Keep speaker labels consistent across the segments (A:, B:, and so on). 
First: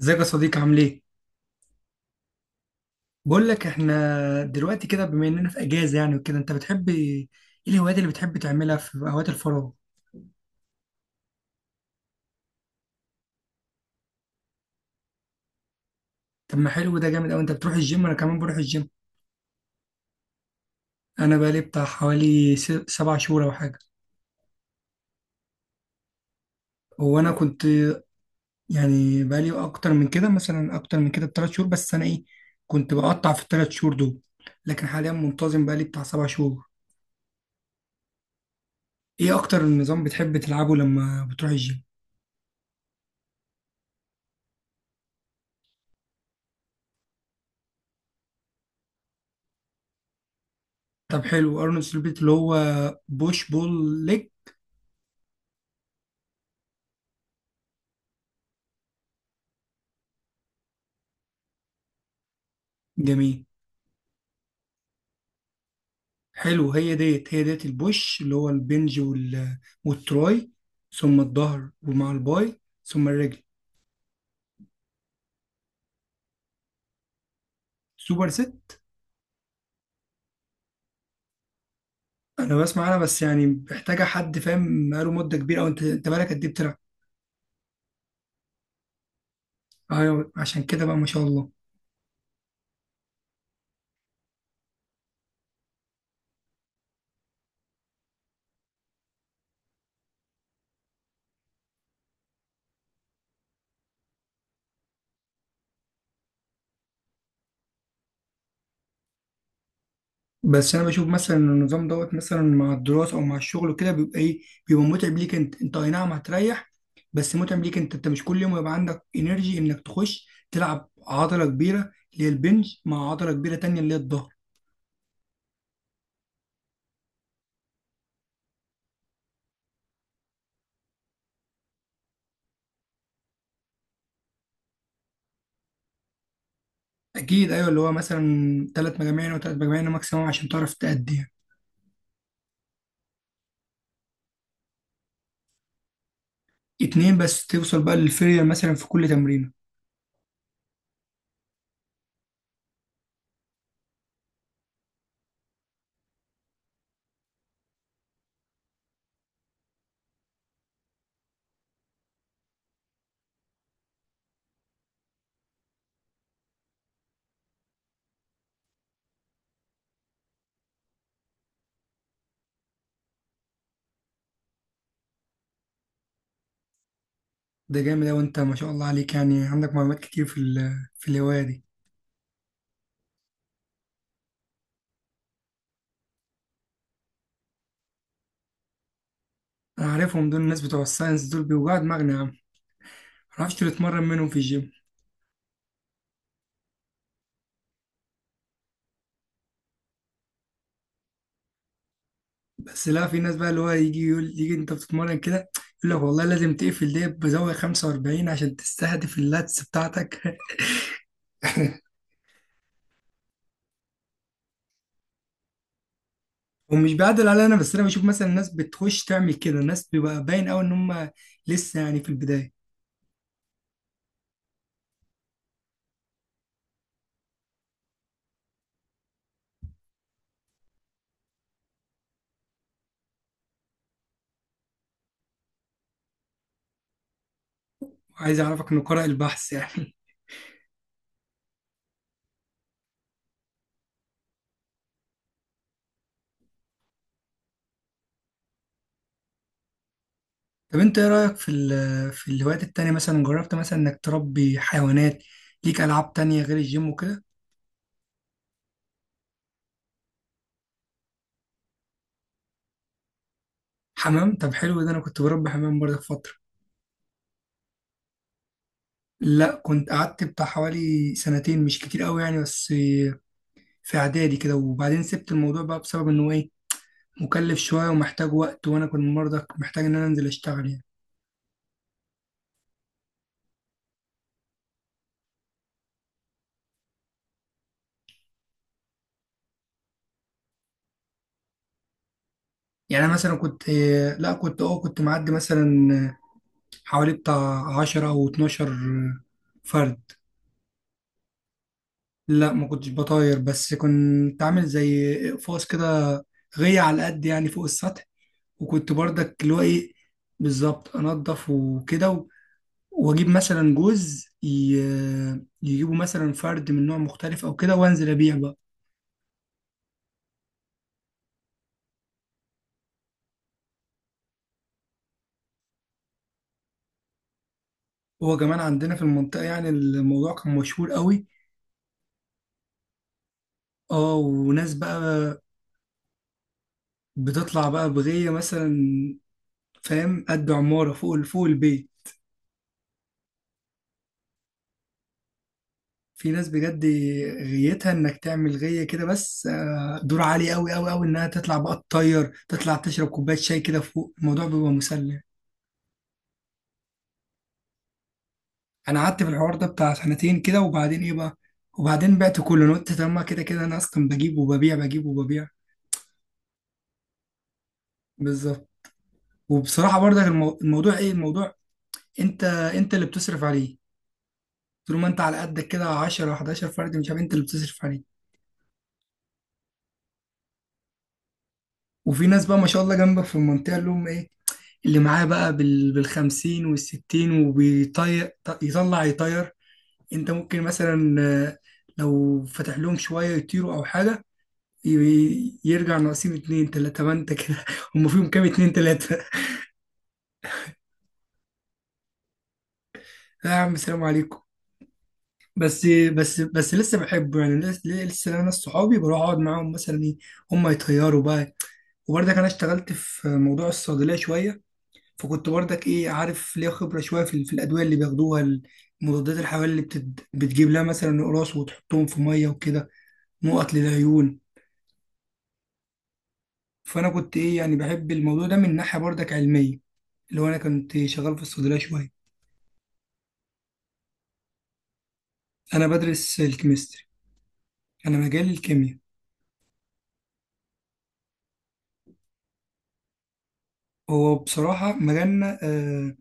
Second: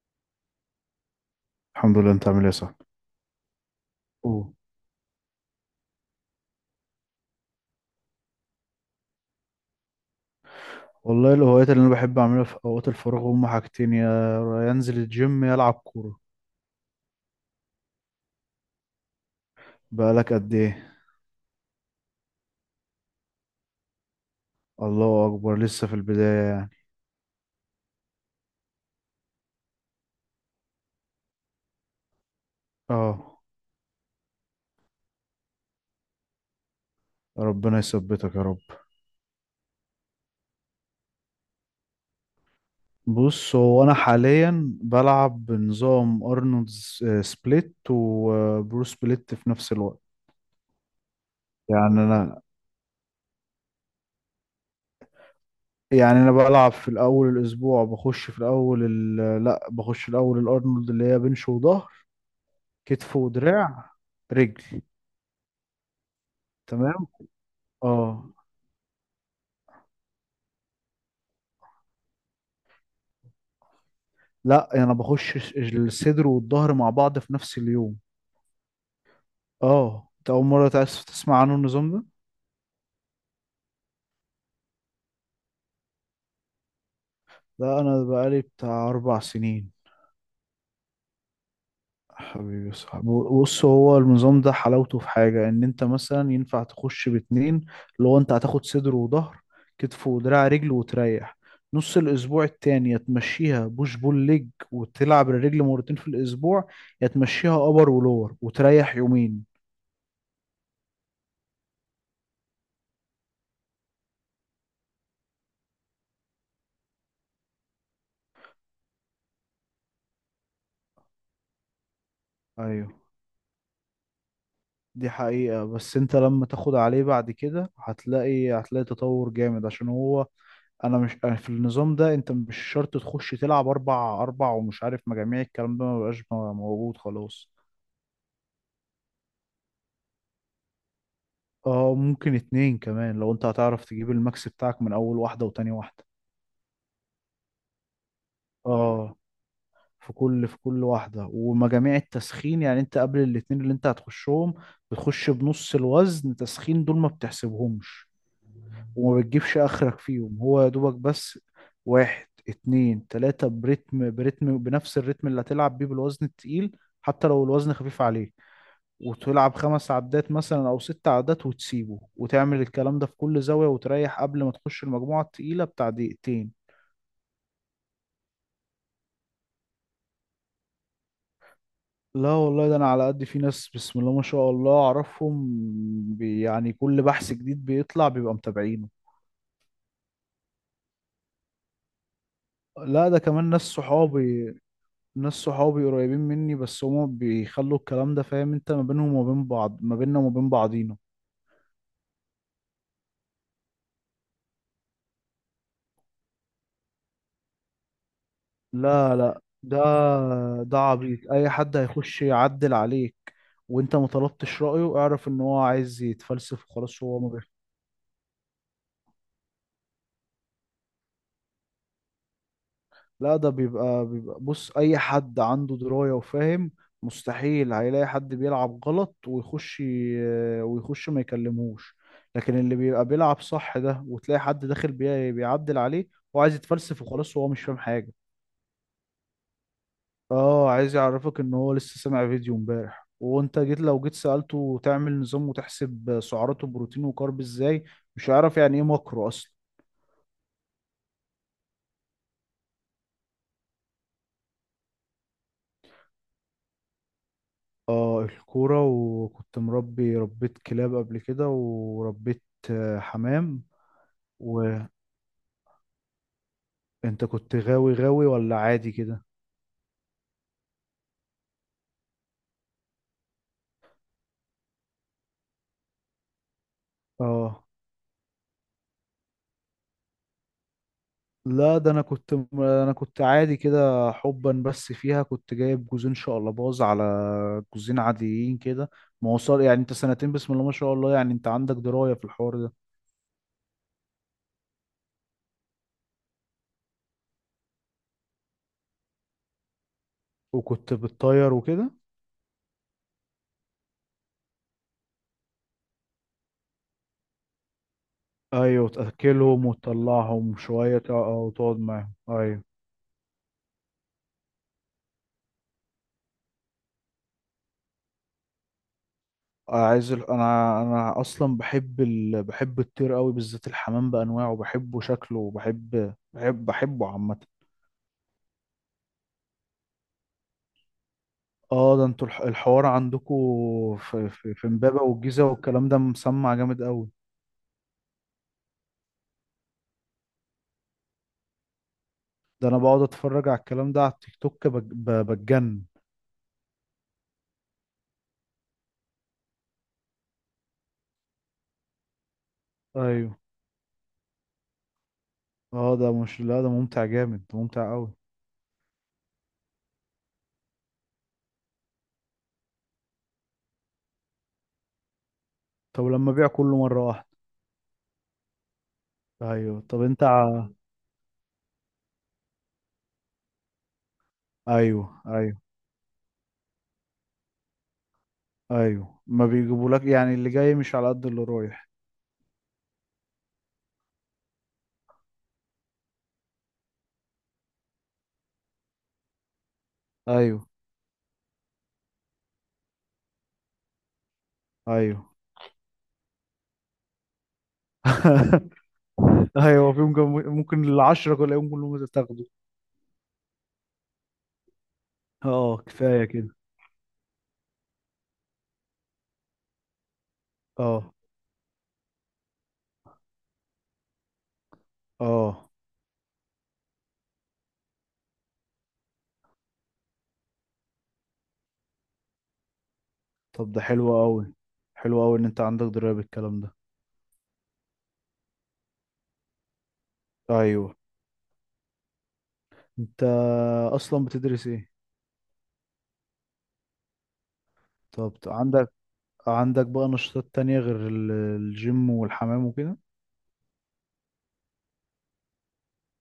A: ازيك يا صديقي، عامل ايه؟
B: الحمد لله، انت عامل ايه يا صاحبي؟
A: بقول لك احنا
B: أوه.
A: دلوقتي كده، بما اننا في اجازه يعني وكده، انت بتحب ايه؟ الهوايات اللي بتحب تعملها في اوقات الفراغ؟
B: والله الهوايات اللي انا بحب اعملها في اوقات الفراغ هم حاجتين، يا انزل الجيم يا العب كوره.
A: طب ما حلو، ده جامد قوي. انت بتروح الجيم؟ انا كمان بروح الجيم.
B: بقالك قد ايه؟
A: انا بقالي بتاع حوالي 7 شهور او حاجه.
B: الله اكبر، لسه في البدايه يعني.
A: وانا كنت يعني بقالي اكتر من كده، مثلا اكتر من كده بثلاث شهور، بس انا ايه، كنت بقطع
B: اه،
A: في الثلاث شهور دول. لكن حاليا منتظم بقالي بتاع 7 شهور.
B: ربنا يثبتك يا رب.
A: ايه اكتر نظام بتحب تلعبه لما بتروح الجيم؟
B: بص، هو انا حاليا بلعب بنظام ارنولد سبليت وبرو سبليت في نفس الوقت.
A: طب حلو، ارنولد
B: يعني
A: سبليت اللي
B: انا
A: هو بوش بول ليج.
B: يعني انا بلعب في الاول الاسبوع، بخش في الاول لا، بخش الاول الارنولد اللي هي بنش وظهر، كتف
A: جميل.
B: ودراع، رجل.
A: حلو، هي
B: تمام،
A: ديت هي ديت
B: اه.
A: البوش اللي هو البنج وال... والتراي، ثم الظهر ومع الباي ثم الرجل.
B: لا، يعني انا بخش الصدر والظهر مع بعض في نفس اليوم.
A: سوبر ست.
B: اه، انت اول مره تأسف تسمع عنه النظام ده؟
A: انا بسمع انا، بس يعني محتاجه حد فاهم بقاله مده كبيره، او انت بقالك قد ايه بتلعب؟
B: لا، انا بقالي بتاع اربع سنين.
A: ايوه، عشان كده بقى ما شاء الله.
B: حبيبي يا صاحبي. بص، هو النظام ده حلاوته في حاجه ان انت مثلا ينفع تخش باتنين، اللي هو انت هتاخد صدر وظهر، كتف ودراع، رجل وتريح نص الاسبوع التاني. يا تمشيها بوش بول ليج وتلعب الرجل مرتين في الاسبوع، يا تمشيها ابر ولور وتريح يومين.
A: بس انا بشوف مثلا إن النظام دوت مثلا مع الدراسه او مع الشغل وكده بيبقى ايه، بيبقى متعب ليك. انت اي نعم هتريح، بس متعب ليك. انت مش كل يوم يبقى عندك انرجي انك تخش تلعب عضله كبيره اللي هي البنج
B: ايوه،
A: مع عضله كبيره تانية اللي هي الظهر.
B: دي حقيقة، بس انت لما تاخد عليه بعد كده هتلاقي تطور جامد عشان هو. انا مش أنا في النظام ده انت مش شرط تخش تلعب اربع اربع ومش عارف مجاميع، الكلام ده مبقاش موجود خلاص.
A: اكيد، ايوه، اللي هو مثلا 3 مجاميع، او 3 مجاميع ماكسيموم عشان تعرف تأدي يعني.
B: اه، ممكن اتنين كمان لو انت هتعرف تجيب الماكس بتاعك من اول واحدة وتاني واحدة.
A: اتنين بس، توصل بقى للفيلير مثلا في كل
B: اه،
A: تمرينه.
B: في كل واحدة، ومجاميع التسخين يعني انت قبل الاتنين اللي انت هتخشهم بتخش بنص الوزن، تسخين دول ما بتحسبهمش وما بتجيبش اخرك فيهم، هو يا دوبك بس واحد اتنين تلاتة، برتم برتم بنفس الريتم اللي هتلعب بيه بالوزن التقيل، حتى لو الوزن خفيف عليه، وتلعب خمس عدات مثلا او ست عدات وتسيبه، وتعمل الكلام ده في كل زاوية، وتريح قبل ما تخش المجموعة التقيلة بتاع دقيقتين.
A: ده جامد اوي، انت ما شاء الله عليك، يعني عندك معلومات كتير في في الهوايه دي.
B: لا والله، ده انا على قد، في ناس بسم الله ما شاء الله اعرفهم. يعني كل بحث جديد بيطلع بيبقى متابعينه.
A: انا عارفهم دول، الناس بتوع الساينس دول بيوجعوا دماغنا يا عم، ما
B: لا، ده كمان
A: اعرفش
B: ناس
A: تتمرن منهم في
B: صحابي،
A: الجيم.
B: ناس صحابي قريبين مني، بس هما بيخلوا الكلام ده فاهم انت، ما بينهم وما بين بعض، ما بيننا وما بين بعضينا.
A: بس لا، في ناس بقى اللي هو يجي يقول، يجي انت بتتمرن كده، يقول لك والله لازم تقفل دي بزاويه 45 عشان
B: لا
A: تستهدف
B: لا،
A: اللاتس
B: ده
A: بتاعتك.
B: ده عبيط، اي حد هيخش يعدل عليك وانت ما طلبتش رأيه اعرف ان هو عايز يتفلسف
A: ومش
B: وخلاص. هو
A: بعدل
B: ما
A: عليا انا، بس انا بشوف مثلا الناس بتخش تعمل كده، الناس بيبقى باين قوي ان هم لسه يعني في البدايه،
B: لا، ده بيبقى. بص اي حد عنده دراية وفاهم مستحيل هيلاقي حد بيلعب غلط ويخش ما يكلمهوش، لكن اللي بيبقى بيلعب صح ده وتلاقي حد داخل بيعدل عليه، هو عايز يتفلسف وخلاص وهو مش فاهم حاجة.
A: وعايز اعرفك انه قارئ البحث يعني.
B: اه، عايز يعرفك ان هو لسه سامع فيديو امبارح، وانت جيت لو جيت سألته تعمل نظام وتحسب سعراته بروتين وكارب ازاي، مش هيعرف يعني ايه ماكرو اصلا.
A: طب انت ايه رايك في في الهوايات التانية؟ مثلا جربت مثلا انك تربي حيوانات؟ ليك العاب تانية غير الجيم وكده؟
B: اه، الكورة، وكنت ربيت كلاب قبل كده، وربيت حمام.
A: حمام، طب حلو، ده
B: وانت
A: انا كنت بربي حمام برضه في فتره.
B: كنت غاوي غاوي ولا عادي كده؟
A: لا كنت قعدت بتاع حوالي سنتين، مش كتير قوي يعني، بس في اعدادي كده. وبعدين سبت الموضوع بقى بسبب انه ايه، مكلف
B: اه،
A: شويه ومحتاج وقت، وانا كنت برضه محتاج ان انا انزل اشتغل يعني.
B: لا، ده انا كنت عادي كده، حبا بس فيها، كنت جايب جوزين شقلباز على جوزين عاديين كده. ما وصل، يعني انت سنتين بسم الله ما شاء الله، يعني انت عندك دراية في الحوار ده.
A: يعني أنا مثلا كنت، لا كنت اه كنت معدي مثلا حوالي بتاع 10 أو 12 فرد.
B: وكنت بتطير وكده؟
A: لا ما كنتش بطاير، بس كنت عامل زي إقفاص كده، غية على قد يعني فوق السطح.
B: ايوه،
A: وكنت برضك اللي هو
B: تأكلهم
A: إيه،
B: وتطلعهم
A: بالظبط
B: شوية، اه،
A: أنضف
B: وتقعد
A: وكده
B: معاهم. ايوه.
A: وأجيب مثلا يجيبوا مثلا فرد من نوع مختلف أو كده، وأنزل أبيع بقى.
B: عايز انا اصلا بحب الطير قوي، بالذات الحمام بانواعه بحبه، شكله، وبحب بحب بحبه عامه.
A: هو كمان عندنا في المنطقة يعني الموضوع كان مشهور قوي.
B: اه، ده انتوا الحوار عندكم
A: اه،
B: في
A: وناس بقى
B: امبابه والجيزه، والكلام ده مسمع جامد قوي.
A: بتطلع بقى بغية مثلا، فاهم، قد عمارة فوق البيت.
B: ده انا بقعد اتفرج على الكلام ده على التيك توك بتجنن.
A: في ناس بجد غيتها انك تعمل غية كده، بس دور عالي قوي قوي قوي، انها تطلع بقى تطير، تطلع تشرب
B: ايوه.
A: كوباية شاي كده فوق، الموضوع بيبقى مسلي.
B: اه، ده مش لا، ده ممتع جامد، ده ممتع قوي.
A: انا قعدت في الحوار ده بتاع سنتين كده، وبعدين ايه بقى، وبعدين بعت كله. انا قلت طب ما كده كده انا اصلا بجيب وببيع بجيب وببيع.
B: طب لما ابيع كله مره واحده.
A: بالظبط.
B: ايوه،
A: وبصراحة
B: طب
A: برضك
B: انت
A: الموضوع ايه، الموضوع انت اللي بتصرف عليه. طول ما
B: ايوه،
A: انت على
B: ايوه.
A: قدك كده، 10 11 فرد، مش عارف، انت اللي بتصرف عليه.
B: ايوه، ما بيجيبولك، يعني اللي جاي مش على قد اللي رايح.
A: وفي ناس بقى ما شاء الله جنبك في المنطقة اللي هم ايه، اللي معاه بقى بال بالخمسين والستين وبيطير، يطلع يطير. انت ممكن
B: ايوه،
A: مثلا، لو فتح لهم شوية يطيروا أو حاجة،
B: ايوه.
A: يرجع ناقصين اتنين تلاتة، ما انت كده. هم فيهم كام، اتنين تلاتة.
B: ايوه، في ممكن، ممكن العشرة كلهم كلهم تاخده.
A: لا يا عم، سلام عليكم.
B: اه،
A: بس
B: كفاية
A: بس
B: كده.
A: بس لسه بحبه يعني، لسه انا ناس صحابي بروح اقعد معاهم مثلا ايه، هم
B: اه،
A: يطيروا بقى. وبرضه انا اشتغلت في موضوع الصيدلية شوية، فكنت
B: اه.
A: برضك ايه، عارف، ليا خبره شويه في الادويه اللي بياخدوها. المضادات الحيويه اللي بتجيب لها مثلا قراص وتحطهم في ميه وكده،
B: طب
A: نقط
B: ده حلو
A: للعيون.
B: قوي، حلو قوي ان انت عندك دراية بالكلام ده.
A: فانا كنت ايه، يعني بحب الموضوع ده من ناحيه برضك علميه، اللي هو انا
B: ايوه،
A: كنت شغال في الصيدليه شويه.
B: انت اصلا بتدرس ايه؟
A: انا بدرس الكيمستري، انا
B: طب
A: مجال
B: عندك
A: الكيمياء.
B: عندك بقى نشاطات تانية غير الجيم والحمام وكده؟
A: هو بصراحه مجالنا آه،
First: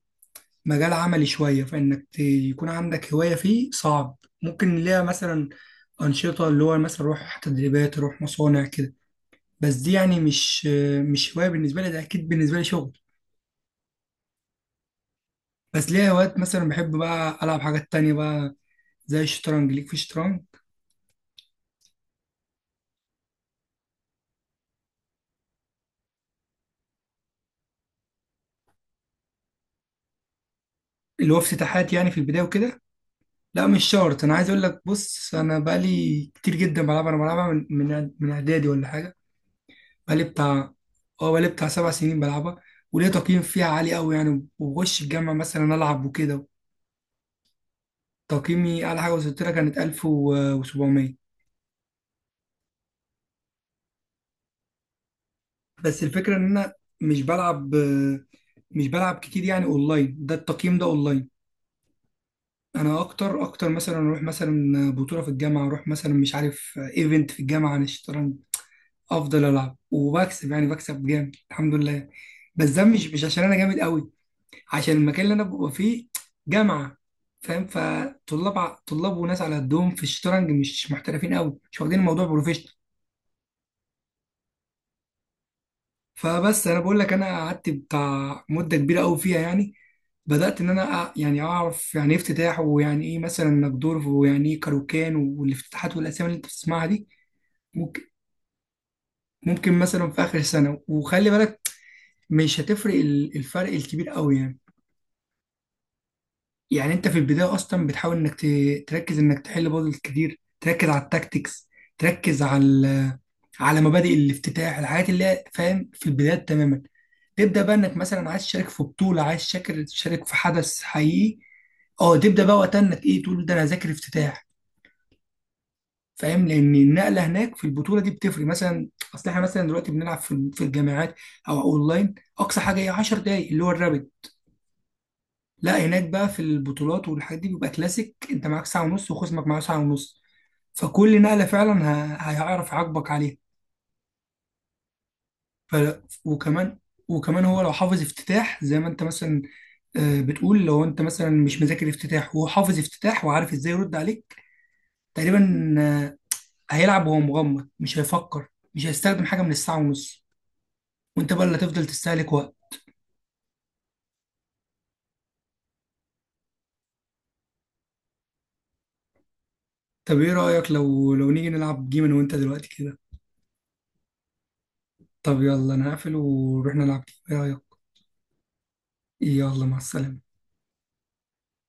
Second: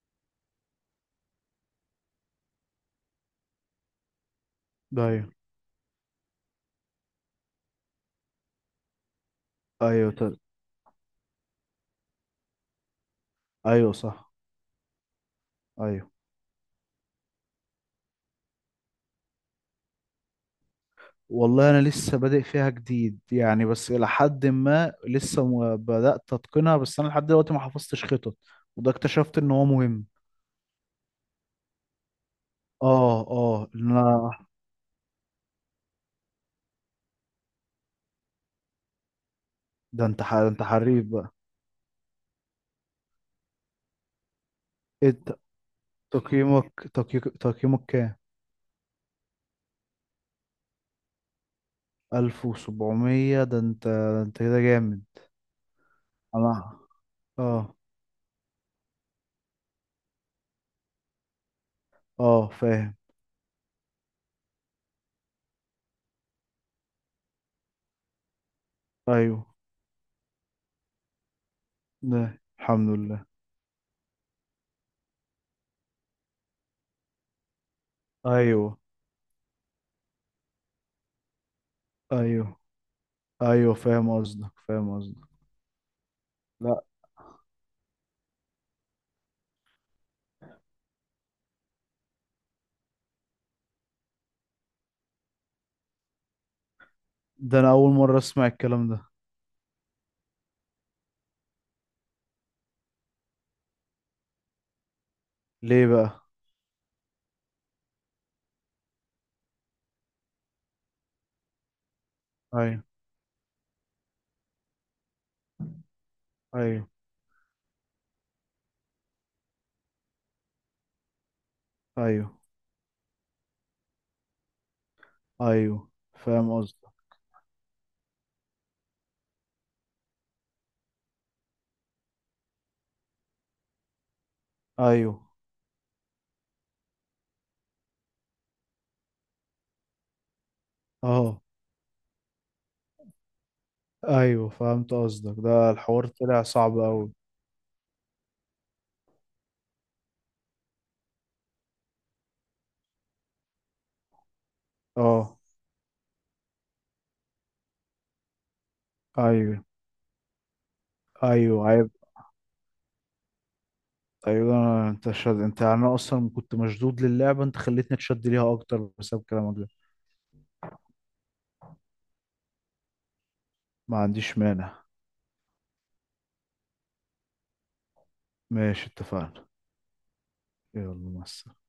A: مجال عملي شويه، فانك يكون عندك هوايه فيه صعب. ممكن ليها
B: ايوه،
A: مثلا انشطه، اللي هو مثلا روح تدريبات، روح مصانع كده، بس دي
B: ايوه،
A: يعني
B: طب.
A: مش هواية بالنسبة لي، ده أكيد بالنسبة لي شغل.
B: ايوه، صح.
A: بس ليا
B: ايوه،
A: أوقات مثلا بحب بقى ألعب حاجات تانية بقى، زي الشطرنج. ليك في الشطرنج؟
B: والله انا لسه بادئ فيها جديد، يعني بس الى حد ما لسه ما بدأت اتقنها، بس انا لحد دلوقتي ما حفظتش خطط، وده اكتشفت ان هو مهم.
A: اللي هو افتتاحات يعني في البداية وكده.
B: اه،
A: لا
B: اه،
A: مش
B: لا.
A: شرط، أنا عايز أقول لك، بص أنا بقالي كتير جدا بلعبها، أنا بلعبها من من إعدادي ولا حاجة. بقالي
B: ده انت
A: بتاع،
B: حريف
A: أه
B: بقى.
A: بقالي بتاع 7 سنين بلعبها، وليا تقييم فيها عالي أوي يعني، وبخش الجامعة
B: انت
A: مثلا ألعب وكده.
B: تقييمك كام؟
A: تقييمي أعلى حاجة وصلت لها كانت 1700.
B: 1700؟ ده انت كده جامد.
A: بس الفكرة ان انا
B: انا.
A: مش بلعب
B: اه.
A: مش بلعب كتير يعني اونلاين، ده التقييم ده اونلاين.
B: اه، فاهم.
A: انا اكتر مثلا اروح مثلا بطولة في الجامعة، اروح مثلا مش عارف ايفنت في الجامعة عن الشطرنج، افضل
B: ايوه،
A: العب وبكسب يعني، بكسب جامد الحمد لله.
B: ده
A: بس ده
B: الحمد
A: مش
B: لله.
A: عشان انا جامد قوي، عشان المكان اللي انا ببقى فيه جامعة، فاهم، فطلاب
B: ايوه،
A: طلاب وناس على قدهم في الشطرنج، مش محترفين قوي، مش واخدين الموضوع
B: ايوه،
A: بروفيشنال.
B: ايوه، فاهم قصدك فاهم قصدك.
A: فبس انا
B: لا،
A: بقول لك انا قعدت بتاع مدة كبيرة قوي فيها يعني، بدأت إن أنا يعني أعرف يعني إيه افتتاح، ويعني إيه مثلا نجدورف، ويعني إيه كاروكان والافتتاحات والأسامي اللي أنت بتسمعها دي.
B: ده انا اول
A: ممكن،
B: مرة اسمع الكلام ده.
A: ممكن مثلا في آخر سنة، وخلي بالك مش هتفرق الفرق الكبير قوي يعني.
B: ليه بقى؟
A: يعني أنت في البداية أصلا بتحاول إنك تركز إنك تحل بازلز كتير، تركز على التاكتكس، تركز على
B: ايوه،
A: على مبادئ الافتتاح، الحاجات اللي هي فاهم في البدايات تماما.
B: ايوه،
A: تبدأ بقى إنك مثلا عايز تشارك في بطولة، عايز تشارك في حدث حقيقي. اه،
B: ايوه،
A: تبدأ بقى وقتها إنك إيه، تقول ده أنا هذاكر افتتاح.
B: ايوه،
A: فاهم،
B: فاهم
A: لان
B: قصدك.
A: النقله هناك في البطوله دي بتفرق مثلا. اصل احنا مثلا دلوقتي بنلعب في الجامعات او اونلاين، اقصى حاجه هي 10 دقائق اللي هو الرابد.
B: ايوه،
A: لا هناك بقى في البطولات والحاجات دي بيبقى كلاسيك، انت معاك ساعه ونص وخصمك معاه ساعه ونص، فكل
B: اه،
A: نقله فعلا هيعرف يعاقبك عليها.
B: ايوه، فهمت قصدك، ده
A: ف...
B: الحوار طلع صعب
A: وكمان
B: قوي.
A: وكمان هو لو حافظ افتتاح زي ما انت مثلا بتقول، لو انت مثلا مش مذاكر افتتاح وهو حافظ افتتاح وعارف ازاي يرد عليك،
B: اه.
A: تقريبا هيلعب وهو مغمض، مش هيفكر، مش هيستخدم حاجه من
B: ايوه،
A: الساعه ونص، وانت بقى اللي
B: ايوه،
A: هتفضل
B: عيب.
A: تستهلك وقت.
B: ايوه، انت، يعني انا اصلا كنت مشدود للعبه، انت خليتني اتشد ليها اكتر بسبب كلامك ده.
A: طب ايه رأيك لو نيجي نلعب جيم انا وانت دلوقتي كده؟
B: ما عنديش مانع.
A: طب يلا، انا هقفل ونروح نلعب جيم، ايه رأيك؟
B: ماشي، اتفقنا.
A: يلا مع السلامة.
B: يلا مع السلامه.